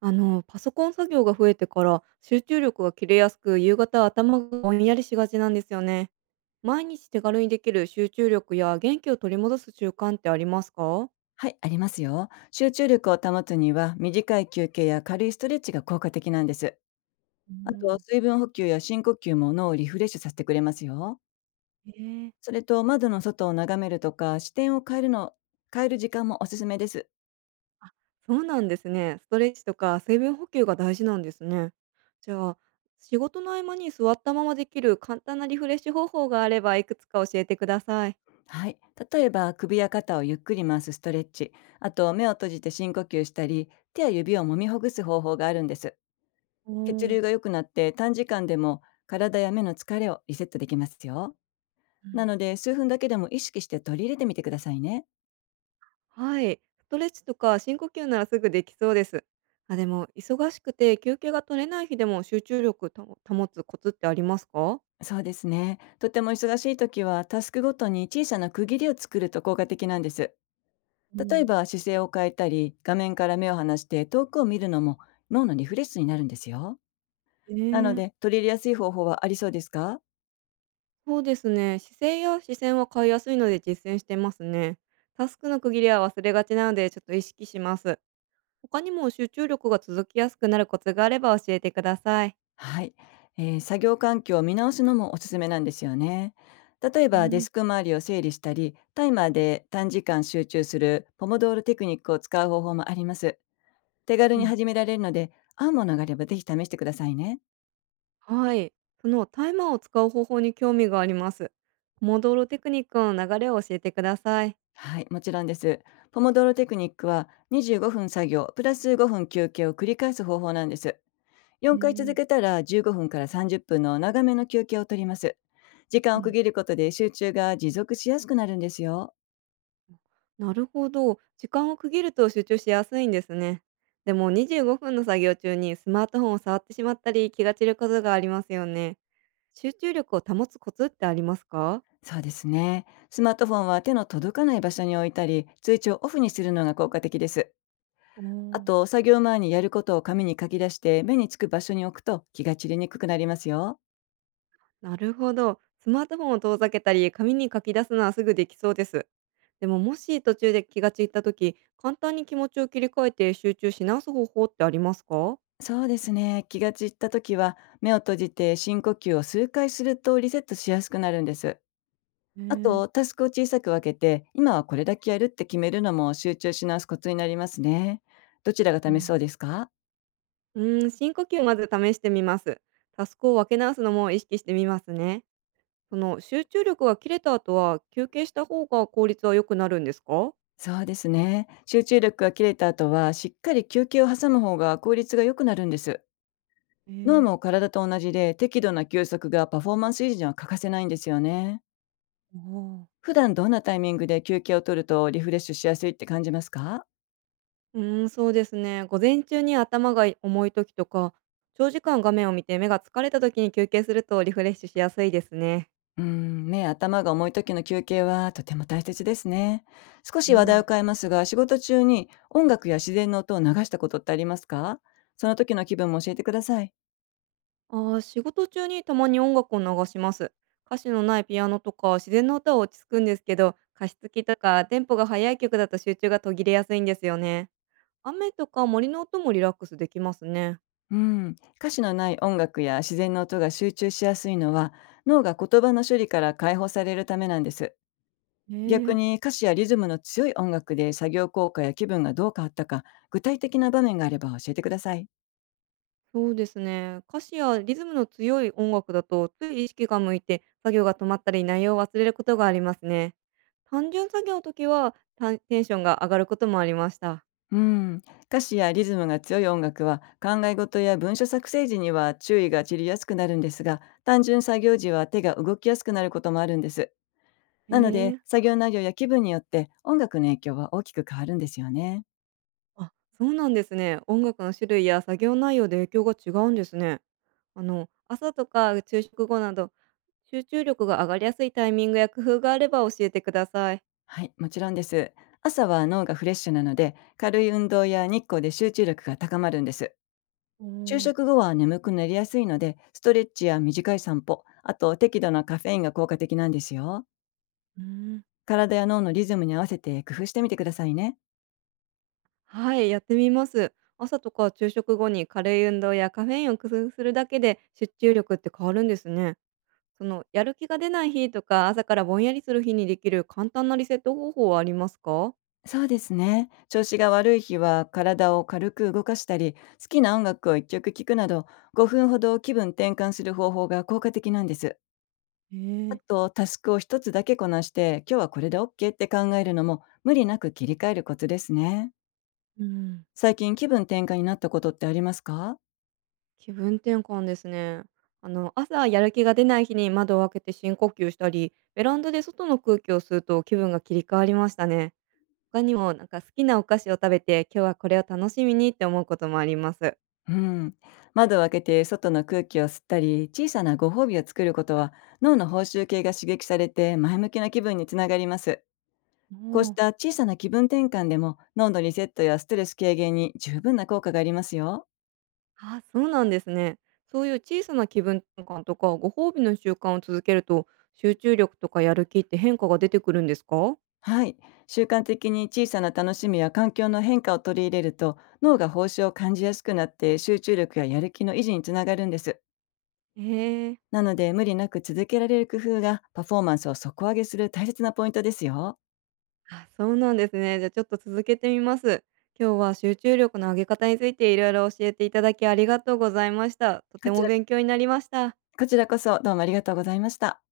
パソコン作業が増えてから集中力が切れやすく、夕方は頭がぼんやりしがちなんですよね。毎日手軽にできる集中力や元気を取り戻す習慣ってありますか？はい、ありますよ。集中力を保つには、短い休憩や軽いストレッチが効果的なんです。うあと、ん。水分補給や深呼吸も脳をリフレッシュさせてくれますよ。ええ。それと、窓の外を眺めるとか、視点を変える時間もおすすめです。そうなんですね。ストレッチとか水分補給が大事なんですね。じゃあ、仕事の合間に座ったままできる簡単なリフレッシュ方法があればいくつか教えてください。はい。例えば、首や肩をゆっくり回すストレッチ、あと、目を閉じて深呼吸したり、手や指を揉みほぐす方法があるんです。お血ー。流が良くなって、短時間でも体や目の疲れをリセットできますよ。なので、数分だけでも意識して取り入れてみてくださいね。はい。ストレッチとか深呼吸ならすぐできそうです。あ、でも、忙しくて休憩が取れない日でも集中力を保つコツってありますか？そうですね。とても忙しい時は、タスクごとに小さな区切りを作ると効果的なんです。う例えん。ば姿勢を変えたり、画面から目を離して遠くを見るのも脳のリフレッシュになるんですよ。なのえで、え。取り入れやすい方法はありそうですか？そうですね。姿勢や視線は変えやすいので実践してますね。タスクの区切りは忘れがちなので、ちょっと意識します。他にも集中力が続きやすくなるコツがあれば教えてください。はい、作業環境を見直すのもおすすめなんですよね。例えうばデん。スク周りを整理したり、タイマーで短時間集中するポモドールテクニックを使う方法もあります。手軽うにん、始められるので、合うものがあればぜひ試してくださいね。はい。そのタイマーを使う方法に興味があります。モドロテクニックの流れを教えてください。はい、もちろんです。ポモドーロテクニックは25分作業プラス5分休憩を繰り返す方法なんです。4ね回続え。けたら15分から30分の長めの休憩を取ります。時う間を区ん。切ることで集中が持続しやすくなるんですよ。なるほど。時間を区切ると集中しやすいんですね。でも25分の作業中にスマートフォンを触ってしまったり気が散ることがありますよね。集中力を保つコツってありますか？そうですね。スマートフォンは手の届かない場所に置いたり、通知をオフにするのが効果的です。おあー。と、作業前にやることを紙に書き出して目につく場所に置くと気が散りにくくなりますよ。なるほど。スマートフォンを遠ざけたり紙に書き出すのはすぐできそうです。でももし途中で気が散った時、簡単に気持ちを切り替えて集中し直す方法ってありますか？そうですね。気が散った時は、目を閉じて深呼吸を数回するとリセットしやすくなるんです。へあえ。と、タスクを小さく分けて、今はこれだけやるって決めるのも集中し直すコツになりますね。どちらがう試そん。うですか？うーん、深呼吸をまず試してみます。タスクを分け直すのも意識してみますね。その集中力が切れた後は休憩した方が効率は良くなるんですか？そうですね。集中力が切れた後は、しっかり休憩を挟む方が効率が良くなるんです。え脳ー。も体と同じで、適度な休息がパフォーマンス維持には欠かせないんですよね。ああ。普段どんなタイミングで休憩を取るとリフレッシュしやすいって感じますか？うーん、そうですね。午前中に頭が重い時とか、長時間画面を見て目が疲れた時に休憩するとリフレッシュしやすいですね。うーん、ね、頭が重い時の休憩はとても大切ですね。少うし話題をん。変えますが、仕事中に音楽や自然の音を流したことってありますか？その時の気分も教えてください。あー仕事中にたまに音楽を流します。歌詞のないピアノとか自然の歌は落ち着くんですけど、加湿器とかテンポが速い曲だと集中が途切れやすいんですよね。雨とか森の音もリラックスできますね。うん、歌詞のない音楽や自然の音が集中しやすいのは、脳が言葉の処理から解放されるためなんです。へ逆え。に歌詞やリズムの強い音楽で作業効果や気分がどう変わったか、具体的な場面があれば教えてください。そうですね。歌詞やリズムの強い音楽だと、つい意識が向いて作業が止まったり内容を忘れることがありますね。単純作業の時は、たテンションが上がることもありました。うん、歌詞やリズムが強い音楽は考え事や文書作成時には注意が散りやすくなるんですが、単純作業時は手が動きやすくなることもあるんです。へなので、え。作業内容や気分によって音楽の影響は大きく変わるんですよね。あ、そうなんですね。音楽の種類や作業内容で影響が違うんですね。朝とか昼食後など、集中力が上がりやすいタイミングや工夫があれば教えてください。はい、もちろんです。朝は脳がフレッシュなので軽い運動や日光で集中力が高まるんです。お昼ー。食後は眠くなりやすいのでストレッチや短い散歩、あと適度なカフェインが効果的なんですよ。うーん。体や脳のリズムに合わせて工夫してみてくださいね。はい、やってみます。朝とか昼食後に軽い運動やカフェインを工夫するだけで集中力って変わるんですね。そのやる気が出ない日とか朝からぼんやりする日にできる簡単なリセット方法はありますか？そうですね。調子が悪い日は体を軽く動かしたり、好きな音楽を一曲聴くなど、5分ほど気分転換する方法が効果的なんです。えあー。と、タスクを一つだけこなして、今日はこれで OK って考えるのも、無理なく切り替えるコツですね。うん。最近気分転換になったことってありますか？気分転換ですね。あの朝やる気が出ない日に窓を開けて深呼吸したり、ベランダで外の空気を吸うと気分が切り替わりましたね。他にもなんか好きなお菓子を食べて今日はこれを楽しみにって思うこともあります。うん。窓を開けて外の空気を吸ったり、小さなご褒美を作ることは、脳の報酬系が刺激されて前向きな気分につながります。おこうしー。た小さな気分転換でも脳のリセットやストレス軽減に十分な効果がありますよ。あ、そうなんですね。そういう小さな気分転換とかご褒美の習慣を続けると集中力とかやる気って変化が出てくるんですか？はい。習慣的に小さな楽しみや環境の変化を取り入れると脳が報酬を感じやすくなって集中力ややる気の維持につながるんです。ええ。なので、無理なく続けられる工夫がパフォーマンスを底上げする大切なポイントですよ。あ、そうなんですね。じゃあちょっと続けてみます。今日は集中力の上げ方についていろいろ教えていただきありがとうございました。とてこちもら勉強になりました。こちらこそどうもありがとうございました。